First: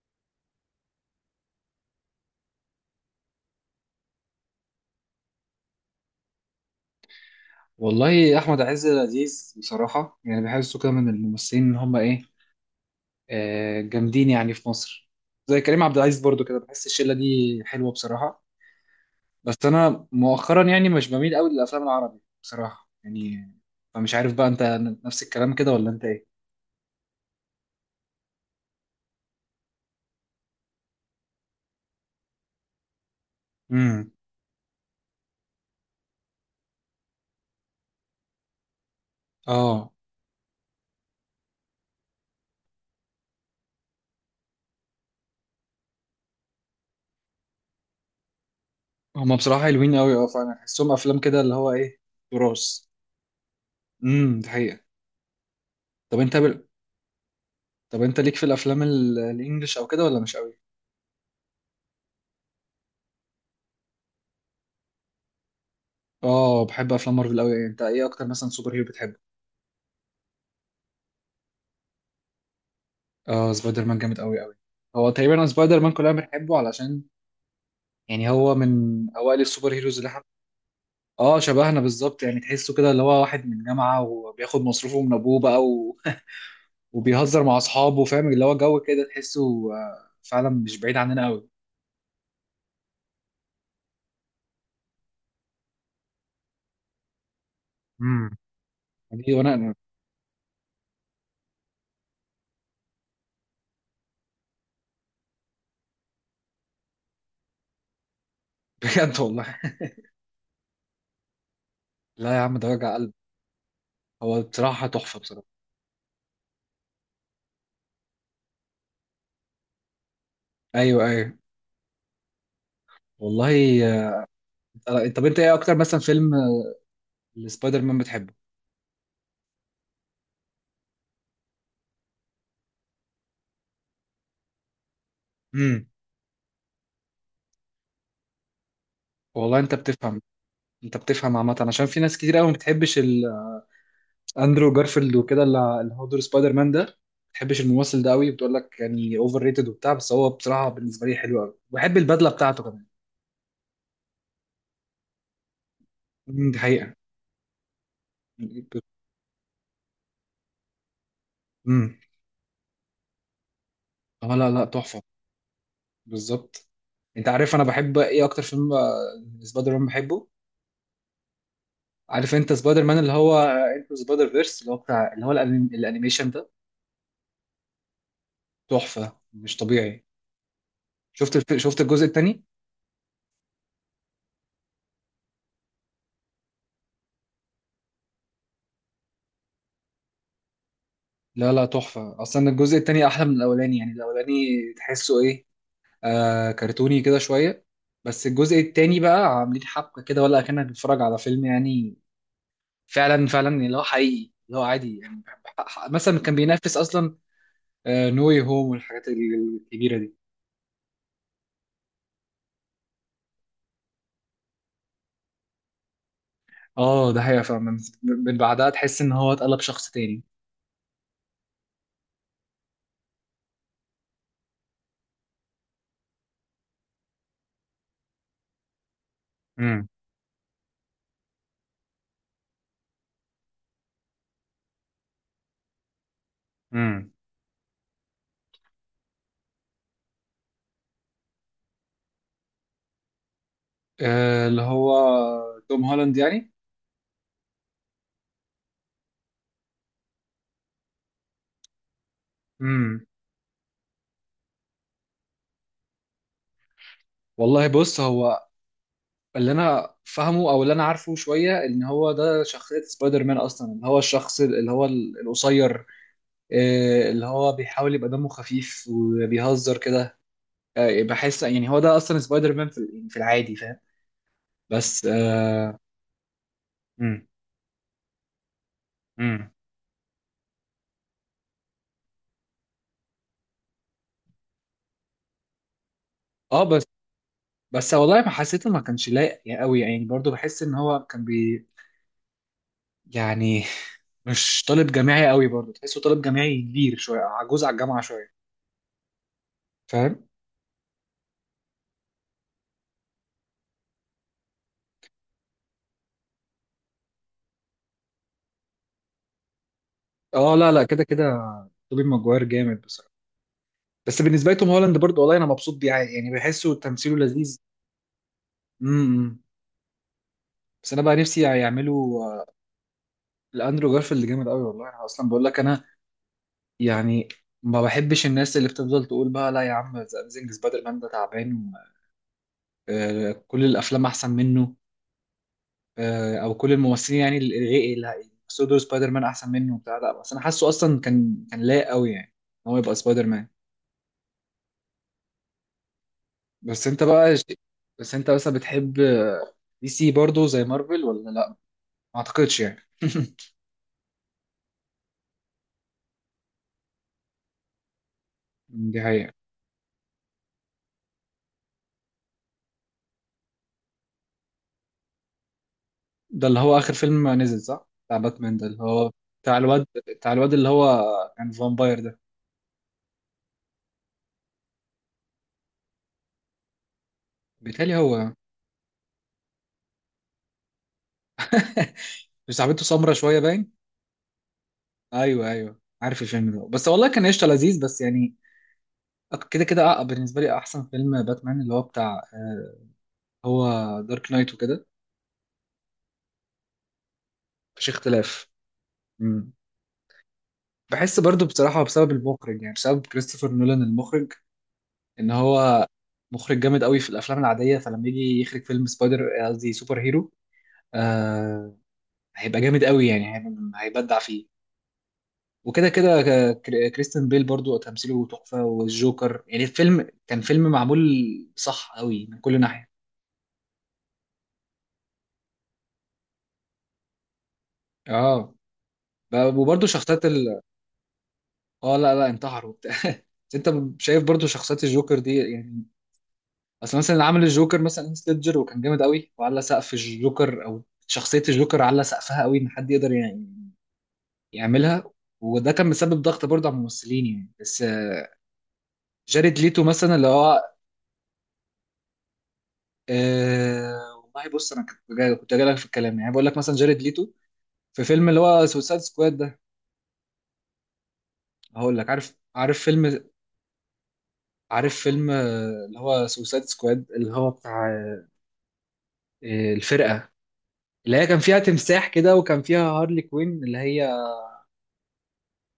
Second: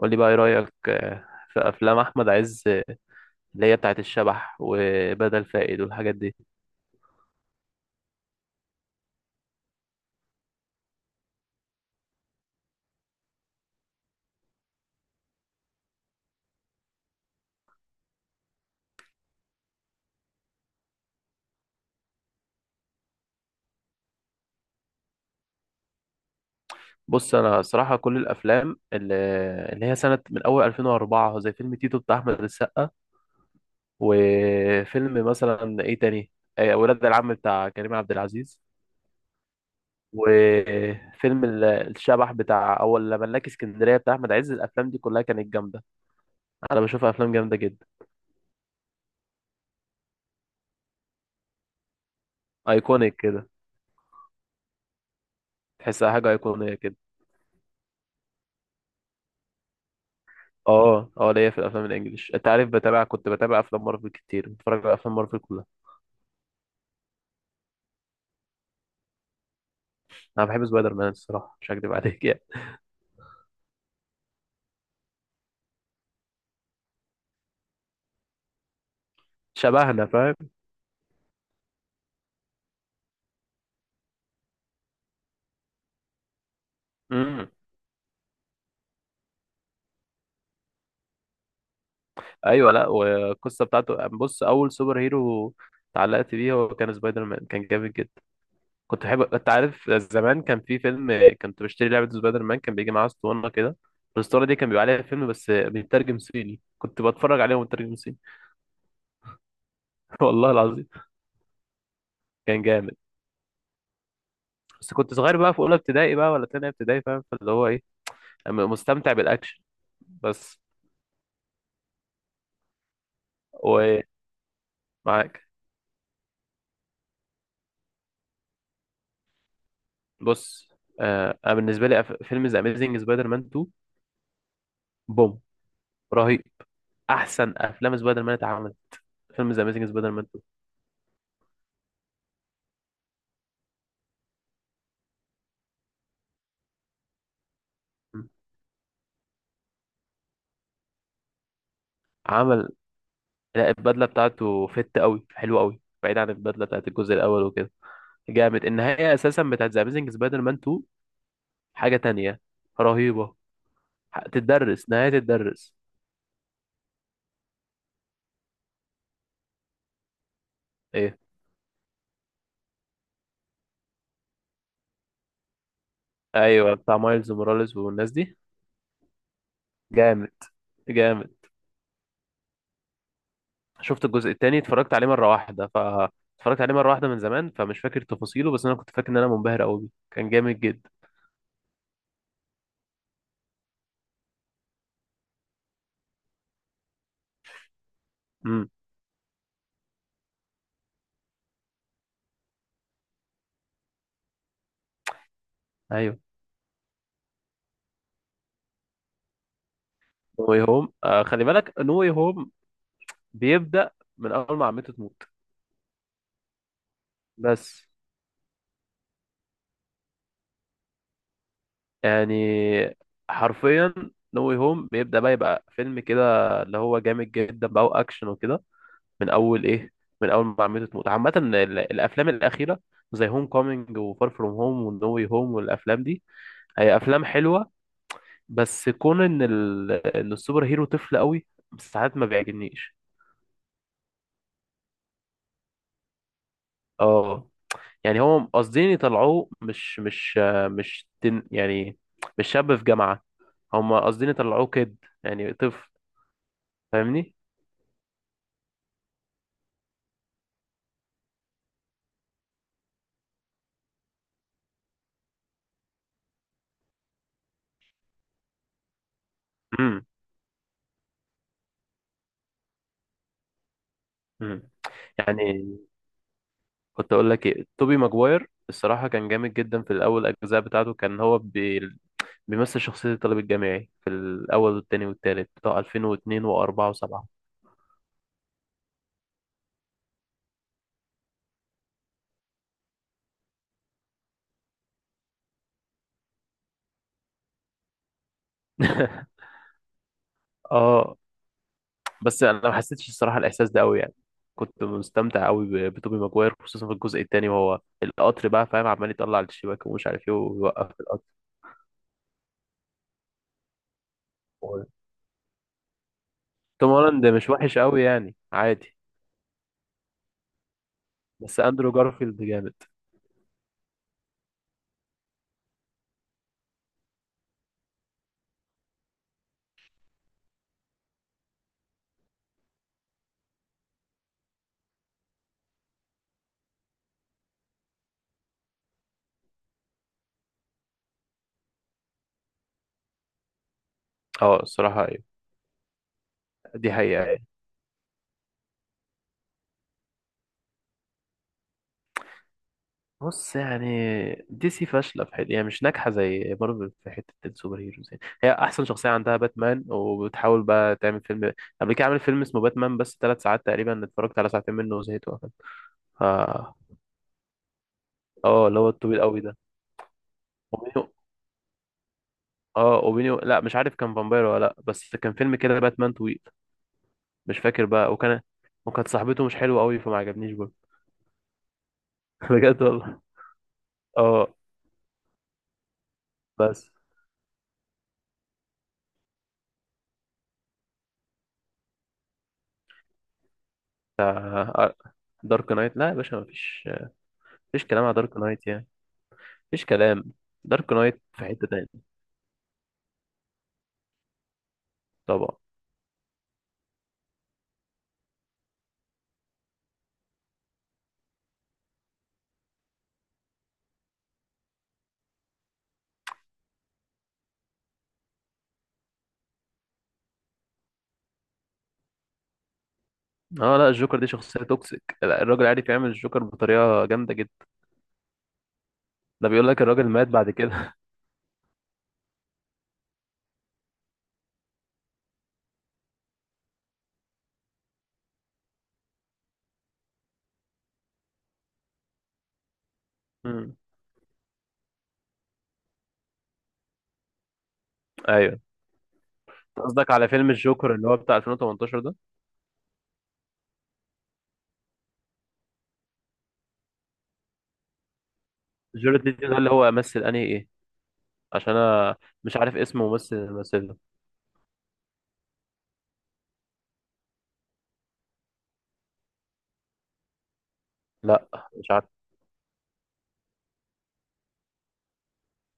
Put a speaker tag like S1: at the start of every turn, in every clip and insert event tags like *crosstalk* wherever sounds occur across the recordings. S1: قول لي بقى ايه رأيك، في افلام احمد عز، اللي هي بتاعت الشبح وبدل فائد والحاجات دي.
S2: والله احمد عز لذيذ بصراحه، يعني بحسه كده من الممثلين ان هم ايه، جامدين يعني في مصر. زي كريم عبد العزيز برضو كده، بحس الشله دي حلوه بصراحه. بس انا مؤخرا يعني مش بميل قوي للافلام العربي بصراحه يعني. فمش عارف بقى، انت نفس الكلام كده ولا انت ايه؟
S1: بص، انا صراحة كل الافلام اللي هي سنة من اول 2004، زي فيلم تيتو بتاع احمد السقا،
S2: امم.
S1: وفيلم مثلا ايه تاني، ولاد العم بتاع كريم عبد العزيز،
S2: اه.
S1: وفيلم الشبح بتاع اول ملاك اسكندرية بتاع احمد عز. الافلام دي كلها كانت جامدة. انا بشوفها افلام جامدة جدا.
S2: هم بصراحه حلوين قوي، اه، فانا بحسهم افلام كده اللي هو ايه، تراث.
S1: ايكونيك كده.
S2: امم. دي حقيقه.
S1: تحسها
S2: طب
S1: حاجة
S2: انت بل...
S1: ايقونية كده.
S2: طب انت ليك في الافلام الانجليش او كده، ولا مش قوي؟
S1: اه، اه، ليا في الافلام الانجليش. انت عارف، كنت بتابع افلام مارفل كتير، بتفرج على افلام مارفل كلها.
S2: اه، بحب افلام مارفل قوي. انت ايه اكتر مثلا سوبر هيرو بتحبه؟
S1: انا بحب سبايدر مان الصراحه، مش هكدب عليك يعني.
S2: اه، سبايدر مان جامد قوي قوي. هو تقريبا أنا سبايدر مان كلنا بنحبه، علشان يعني هو من اوائل السوبر هيروز
S1: شبهنا،
S2: اللي احنا.
S1: فاهم.
S2: اه، شبهنا بالظبط يعني. تحسه كده اللي هو واحد من جامعة، وبياخد مصروفه من ابوه بقى *laughs* وبيهزر
S1: امم.
S2: مع اصحابه، فاهم اللي هو جو كده، تحسه فعلا مش بعيد عننا قوي.
S1: ايوه، لا، والقصه بتاعته، بص، اول سوبر هيرو اتعلقت بيه هو كان سبايدر مان، كان جامد
S2: امم.
S1: جدا. كنت بحب،
S2: دي
S1: انت
S2: وانا
S1: عارف، زمان كان في فيلم، كنت بشتري لعبه سبايدر مان، كان بيجي معاه اسطوانه كده. الاسطوانه دي كان بيبقى عليها فيلم، بس بيترجم صيني، كنت بتفرج عليه ومترجم صيني.
S2: *laughs* بجد والله.
S1: *laughs* والله العظيم.
S2: لا يا عم،
S1: كان
S2: ده وجع
S1: جامد.
S2: قلب. هو بصراحة
S1: بس كنت
S2: تحفة
S1: صغير
S2: بصراحة.
S1: بقى، في اولى ابتدائي بقى ولا تانية ابتدائي، فاهم، فاللي هو ايه، مستمتع بالاكشن بس.
S2: ايوه، ايوه، والله.
S1: ومعاك.
S2: آه، طب انت ايه اكتر مثلا فيلم لسبايدر مان بتحبه؟
S1: بص، انا بالنسبه لي، فيلم ذا اميزنج سبايدر مان 2. بوم.
S2: امم.
S1: رهيب. احسن افلام سبايدر مان اتعملت. فيلم
S2: والله
S1: ذا اميزنج سبايدر مان 2.
S2: انت بتفهم عامه، عشان في ناس كتير قوي ما بتحبش اندرو جارفيلد وكده، اللي هو دور سبايدر مان ده، ما بتحبش الممثل ده
S1: م.
S2: قوي. بتقول لك يعني اوفر ريتد وبتاع، بس هو بصراحه بالنسبه لي حلو قوي، بحب البدله بتاعته
S1: عمل.
S2: كمان.
S1: لا، البدله بتاعته فت قوي، حلوه قوي، بعيد عن
S2: امم. دي
S1: البدله
S2: حقيقه.
S1: بتاعت الجزء الاول وكده. جامد. النهايه اساسا بتاعت ذا اميزنج سبايدر مان 2، حاجه
S2: امم.
S1: تانية، رهيبه.
S2: اه، لا لا،
S1: تتدرس،
S2: تحفه
S1: نهايه تتدرس.
S2: بالظبط. انت عارف انا بحب ايه اكتر فيلم سبايدر مان بحبه؟
S1: ايه.
S2: عارف انت سبايدر مان اللي هو انتو سبايدر فيرس، اللي هو بتاع اللي هو الانيميشن ده.
S1: ايوه، بتاع مايلز موراليس والناس دي.
S2: تحفه مش طبيعي.
S1: جامد، جامد.
S2: شفت الجزء الثاني؟
S1: شفت الجزء التاني، اتفرجت عليه مرة واحدة، ف اتفرجت عليه مرة واحدة من زمان، فمش فاكر تفاصيله، بس انا كنت فاكر ان انا منبهر قوي بيه، كان جامد جدا.
S2: لا لا، تحفة أصلا. الجزء التاني أحلى من الأولاني، يعني الأولاني تحسه إيه، كرتوني كده شوية، بس الجزء
S1: امم.
S2: التاني بقى عاملين حبكة كده، ولا أكنك بتتفرج على فيلم يعني. فعلا فعلا اللي هو حقيقي، اللي هو عادي يعني.
S1: ايوه،
S2: مثلا كان بينافس أصلا نو واي هوم والحاجات الكبيرة دي.
S1: نو واي هوم، خلي بالك، نو واي هوم بيبدأ من اول ما عمته تموت.
S2: اه، ده حقيقة فعلا. من
S1: بس
S2: من بعدها تحس إن هو اتقلب شخص تاني.
S1: يعني، حرفيا، نو واي هوم بيبدأ بقى يبقى فيلم كده اللي هو جامد جدا بقى، واكشن وكده، من اول
S2: امم.
S1: ايه، من اول ما عمته تموت. عامة الافلام الاخيرة، زي هوم كومينج وفار فروم هوم ونو واي هوم والافلام دي، هي
S2: امم.
S1: افلام حلوة، بس كون ان ان السوبر هيرو طفل قوي، ساعات ما بيعجبنيش.
S2: اللي هو توم هولاند يعني.
S1: اه، يعني هو قاصدين يطلعوه مش مش آه، مش تن... يعني مش شاب في
S2: امم.
S1: جامعة. هم قاصدين يطلعوه كده، يعني طفل، فاهمني.
S2: والله بص، هو اللي انا فاهمه او اللي انا عارفه شويه ان هو ده شخصيه سبايدر مان اصلا، اللي هو الشخص اللي هو القصير، اللي هو بيحاول يبقى دمه خفيف وبيهزر
S1: امم.
S2: كده. بحس يعني هو ده اصلا سبايدر مان في يعني في العادي، فاهم؟
S1: امم.
S2: بس
S1: يعني
S2: اه.
S1: كنت
S2: مم.
S1: اقول لك ايه، توبي ماجواير الصراحة كان
S2: مم.
S1: جامد جدا في الاول، الاجزاء بتاعته كان هو بيمثل شخصية الطالب الجامعي في الاول والتاني والتالت، بتاع 2002
S2: آه،
S1: و4
S2: بس
S1: و7.
S2: بس والله ما حسيته، ما كانش لايق قوي يعني. برضو بحس ان هو كان يعني مش طالب جامعي قوي برضو. تحسه طالب جامعي كبير شويه، عجوز على الجامعه شويه،
S1: *laughs*
S2: فاهم.
S1: اه. بس انا ما حسيتش الصراحه الاحساس ده قوي يعني. كنت مستمتع قوي بتوبي ماجواير، خصوصا في الجزء الثاني، وهو القطر بقى، فاهم، عمال يطلع على الشباك ومش عارف ايه
S2: اه، لا لا،
S1: ويوقف
S2: كده كده
S1: القطر.
S2: توبي ماجواير جامد بصراحه. بس بالنسبه لي توم هولاند برضه، والله انا مبسوط بيه عادي، يعني بحسه
S1: توم
S2: تمثيله
S1: هولاند مش
S2: لذيذ.
S1: وحش قوي يعني، عادي.
S2: امم. بس انا بقى نفسي
S1: بس اندرو
S2: يعملوا
S1: جارفيلد جامد.
S2: الاندرو جارفيلد جامد قوي. والله انا اصلا بقول لك، انا يعني ما بحبش الناس اللي بتفضل تقول بقى لا يا عم، ذا اميزنج سبايدر مان ده تعبان، كل الافلام احسن منه، او كل الممثلين يعني اللي سودو سبايدر مان احسن منه وبتاع. لا، بس انا حاسه اصلا كان لايق قوي يعني ان هو يبقى سبايدر مان.
S1: اه الصراحه ايوه،
S2: بس
S1: دي
S2: انت
S1: حقيقه
S2: بقى
S1: يعني.
S2: بس انت بتحب دي سي برضه زي مارفل ولا لا؟ ما اعتقدش يعني.
S1: بص يعني، دي سي فاشله في حته يعني، مش ناجحه زي مارفل في حته السوبر هيروز يعني. هي احسن
S2: دي
S1: شخصيه
S2: حقيقة.
S1: عندها باتمان، وبتحاول بقى تعمل فيلم. قبل كده عملت فيلم اسمه باتمان، بس 3 ساعات تقريبا، اتفرجت على ساعتين منه وزهقت وقفلت. ف
S2: ده اللي هو آخر فيلم نزل صح؟ بتاع باتمان ده،
S1: اه، اللي
S2: اللي
S1: هو
S2: هو
S1: الطويل قوي
S2: بتاع
S1: ده،
S2: الواد بتاع الواد اللي
S1: اوبينيو.
S2: هو، كان فامباير ده؟
S1: اه، اوبينيو، لا مش عارف كان فامباير ولا لا، بس كان فيلم كده باتمان طويل، مش فاكر
S2: بيتهيألي
S1: بقى.
S2: هو
S1: وكان، وكانت صاحبته مش حلوه قوي، فما عجبنيش برضه.
S2: *laughs*
S1: *laughs*
S2: مش
S1: بجد
S2: صاحبته سمرة
S1: والله.
S2: شوية باين؟
S1: اه.
S2: أيوه، أيوه، عارف الفيلم ده. بس
S1: بس
S2: والله كان قشطة لذيذ بس يعني. كده كده بالنسبة لي أحسن فيلم باتمان اللي هو بتاع هو دارك نايت وكده.
S1: بتاع دارك نايت، لا يا باشا، مفيش، مفيش
S2: مفيش
S1: كلام على دارك
S2: اختلاف.
S1: نايت يعني،
S2: مم.
S1: مفيش كلام. دارك
S2: بحس
S1: نايت
S2: برضو
S1: في حتة
S2: بصراحة
S1: تاني.
S2: بسبب المخرج، يعني بسبب كريستوفر نولان المخرج، إن
S1: طبعا.
S2: هو مخرج جامد قوي في الأفلام العادية. فلما يجي يخرج فيلم سبايدر، قصدي سوبر هيرو، هيبقى جامد قوي يعني. هيبدع فيه. وكده كده كريستيان بيل برضو تمثيله تحفة، والجوكر يعني. الفيلم كان فيلم معمول صح قوي من كل ناحية.
S1: اه، لا، الجوكر دي شخصية توكسيك، لا الراجل عارف يعمل الجوكر بطريقة جامدة جدا.
S2: اه.
S1: ده بيقول لك
S2: وبرضو
S1: الراجل
S2: شخصيات
S1: مات بعد كده.
S2: اه، لا لا، انتحروا وبتاع *laughs* بس انت شايف برضو شخصيات الجوكر دي يعني، اصل مثلا عمل الجوكر مثلا هيث ليدجر وكان جامد قوي. وعلى سقف الجوكر، او شخصية الجوكر، على سقفها قوي ان حد يقدر يعني
S1: *laughs* مم.
S2: يعملها. وده كان مسبب ضغط برضه على الممثلين يعني. بس
S1: ايوه.
S2: جاريد ليتو
S1: قصدك
S2: مثلا اللي
S1: على فيلم
S2: هو،
S1: الجوكر اللي هو بتاع 2018 ده؟
S2: أه. والله بص، انا كنت جاي لك في الكلام، يعني بقول لك مثلا جاريد ليتو في فيلم اللي هو سوسايد
S1: جورج
S2: سكواد
S1: ليتو ده
S2: ده.
S1: اللي هو مثل انهي ايه؟ عشان
S2: هقول لك،
S1: انا مش عارف اسم ممثل اللي مثله.
S2: عارف فيلم اللي هو سوسايد سكواد اللي هو بتاع الفرقه اللي هي كان
S1: لا،
S2: فيها
S1: مش عارف.
S2: تمساح كده، وكان فيها هارلي كوين اللي هي.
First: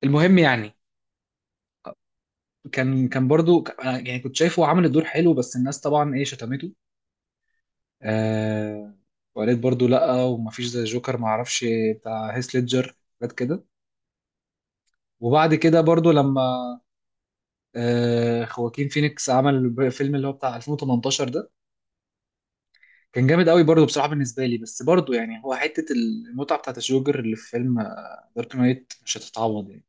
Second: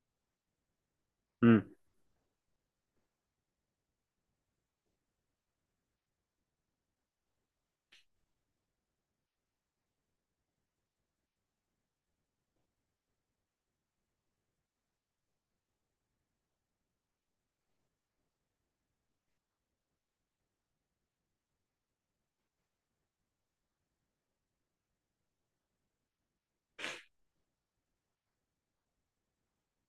S2: المهم يعني،
S1: امم.
S2: كان برضو أنا يعني كنت شايفه عامل الدور حلو، بس الناس طبعا ايه شتمته. أه، وقالت برضو لا، ومفيش زي جوكر معرفش، بتاع هيث ليدجر حاجات كده. وبعد كده برضو لما خواكين فينيكس عمل فيلم اللي هو بتاع 2018 ده، كان جامد قوي برضه بصراحة بالنسبة لي. بس برضه يعني هو حتة المتعة بتاعت الجوكر اللي في فيلم دارك نايت مش هتتعوض يعني.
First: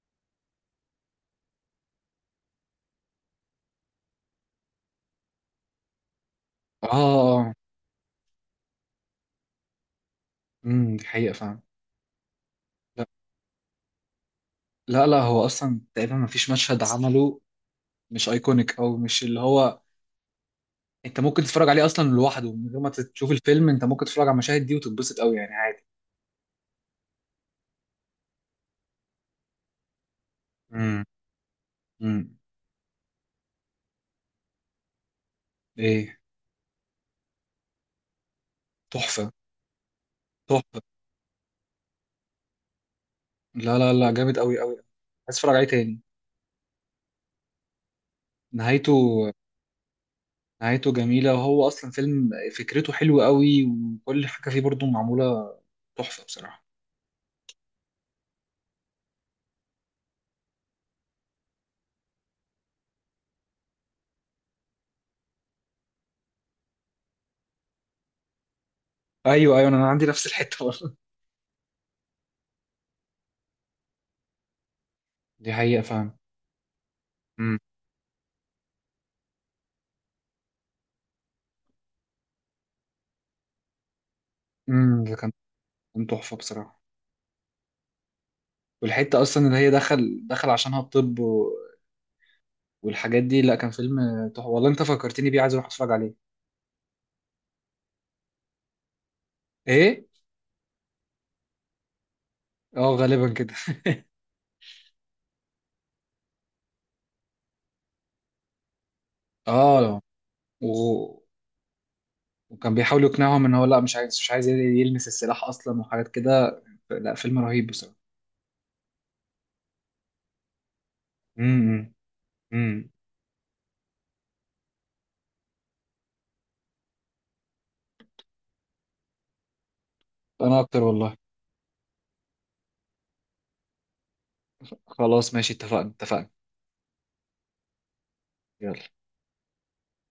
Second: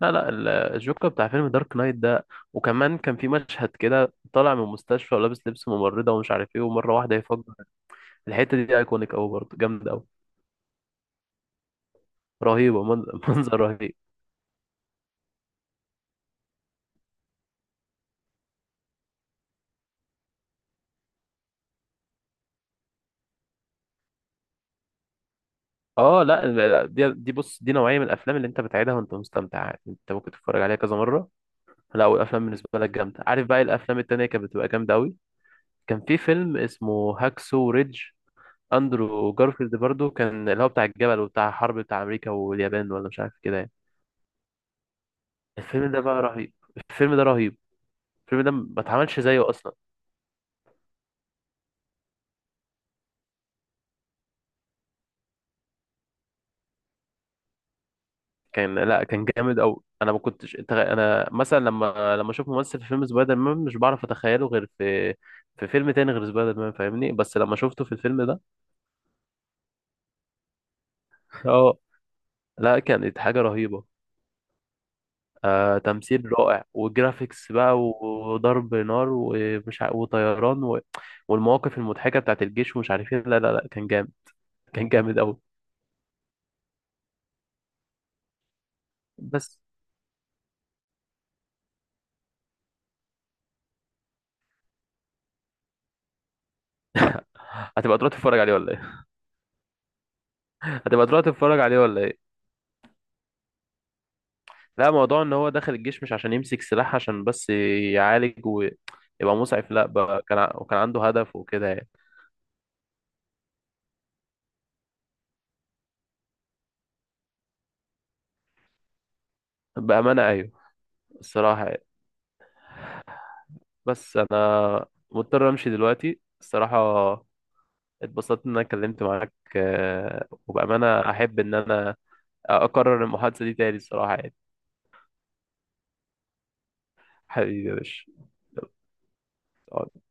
S1: لا، لا، الجوكر بتاع فيلم دارك نايت ده. وكمان كان في مشهد كده طالع من المستشفى ولابس لبس ممرضة ومش عارف ايه،
S2: اه.
S1: ومرة واحدة يفجر. الحتة دي ايكونيك قوي برضه، جامدة قوي.
S2: امم، دي حقيقة فعلا.
S1: رهيبة.
S2: لا
S1: *laughs* منظر رهيب.
S2: لا لا، هو اصلا تقريبا ما فيش مشهد عمله مش ايكونيك، او مش اللي هو. انت ممكن تتفرج عليه اصلا لوحده من غير ما تشوف الفيلم. انت ممكن تتفرج على المشاهد دي وتتبسط قوي يعني عادي.
S1: اه، لا، لا، دي دي بص، دي نوعية من الافلام اللي انت بتعيدها وانت مستمتع عادي. انت ممكن تتفرج عليها كذا
S2: امم.
S1: مرة. لا،
S2: امم.
S1: والافلام بالنسبة لك جامدة، عارف بقى إيه الافلام التانية كانت بتبقى جامدة قوي؟ كان
S2: ايه.
S1: في فيلم اسمه هاكسو ريدج.
S2: تحفة،
S1: اندرو جارفيلد برضو كان، اللي هو
S2: تحفة.
S1: بتاع الجبل وبتاع الحرب بتاع امريكا واليابان، ولا مش عارف كده يعني.
S2: لا لا لا، جامد قوي قوي. عايز اتفرج عليه
S1: الفيلم
S2: تاني.
S1: ده بقى رهيب. الفيلم ده رهيب. الفيلم ده ما اتعملش
S2: نهايته
S1: زيه اصلا.
S2: نهايته جميلة، وهو أصلا فيلم فكرته حلوة قوي، وكل حاجة فيه برضو معمولة تحفة بصراحة.
S1: كان، لا كان جامد قوي. انا ما كنتش انا مثلا، لما اشوف ممثل في فيلم سبايدر مان، مش بعرف اتخيله غير في فيلم تاني غير سبايدر مان، فاهمني، بس لما شفته في الفيلم ده.
S2: أيوه، أيوه، أنا عندي نفس الحتة برضه.
S1: *laughs* اه. لا، كانت حاجة رهيبة.
S2: *laughs* دي حقيقة فعلا.
S1: تمثيل رائع، وجرافيكس
S2: امم.
S1: بقى، وضرب نار، ومش وطيران والمواقف المضحكة بتاعت الجيش، ومش عارف ايه، لا، لا، لا، كان جامد. كان
S2: امم. ده
S1: جامد
S2: كان
S1: قوي.
S2: كان تحفة بصراحة. والحتة أصلا اللي
S1: بس
S2: هي دخل عشانها الطب والحاجات دي. لا، كان فيلم تحفة والله. أنت فكرتني بيه، عايز أروح أتفرج عليه.
S1: هتبقى تروح تتفرج عليه ولا ايه؟
S2: إيه؟
S1: *laughs* هتبقى تروح تتفرج عليه ولا ايه؟
S2: أه، غالبا كده.
S1: لا، موضوع ان هو داخل الجيش مش عشان يمسك سلاح، عشان بس يعالج ويبقى مسعف،
S2: أه،
S1: لا
S2: لا.
S1: بقى كان وكان عنده
S2: و...
S1: هدف وكده يعني.
S2: وكان بيحاول يقنعهم إن هو لا، مش عايز يلمس السلاح أصلا وحاجات كده. لا فيلم رهيب بصراحة.
S1: بأمانة ايوه، الصراحة يعني.
S2: امم. امم.
S1: بس انا مضطر امشي دلوقتي الصراحة. اتبسطت ان انا اتكلمت معاك،
S2: أنا أكتر
S1: وبامانه
S2: والله.
S1: احب ان انا اكرر المحادثه دي تاني الصراحه يعني.
S2: خلاص ماشي، اتفقنا، اتفقنا.
S1: حبيبي يا باشا.
S2: يلا.
S1: يلا.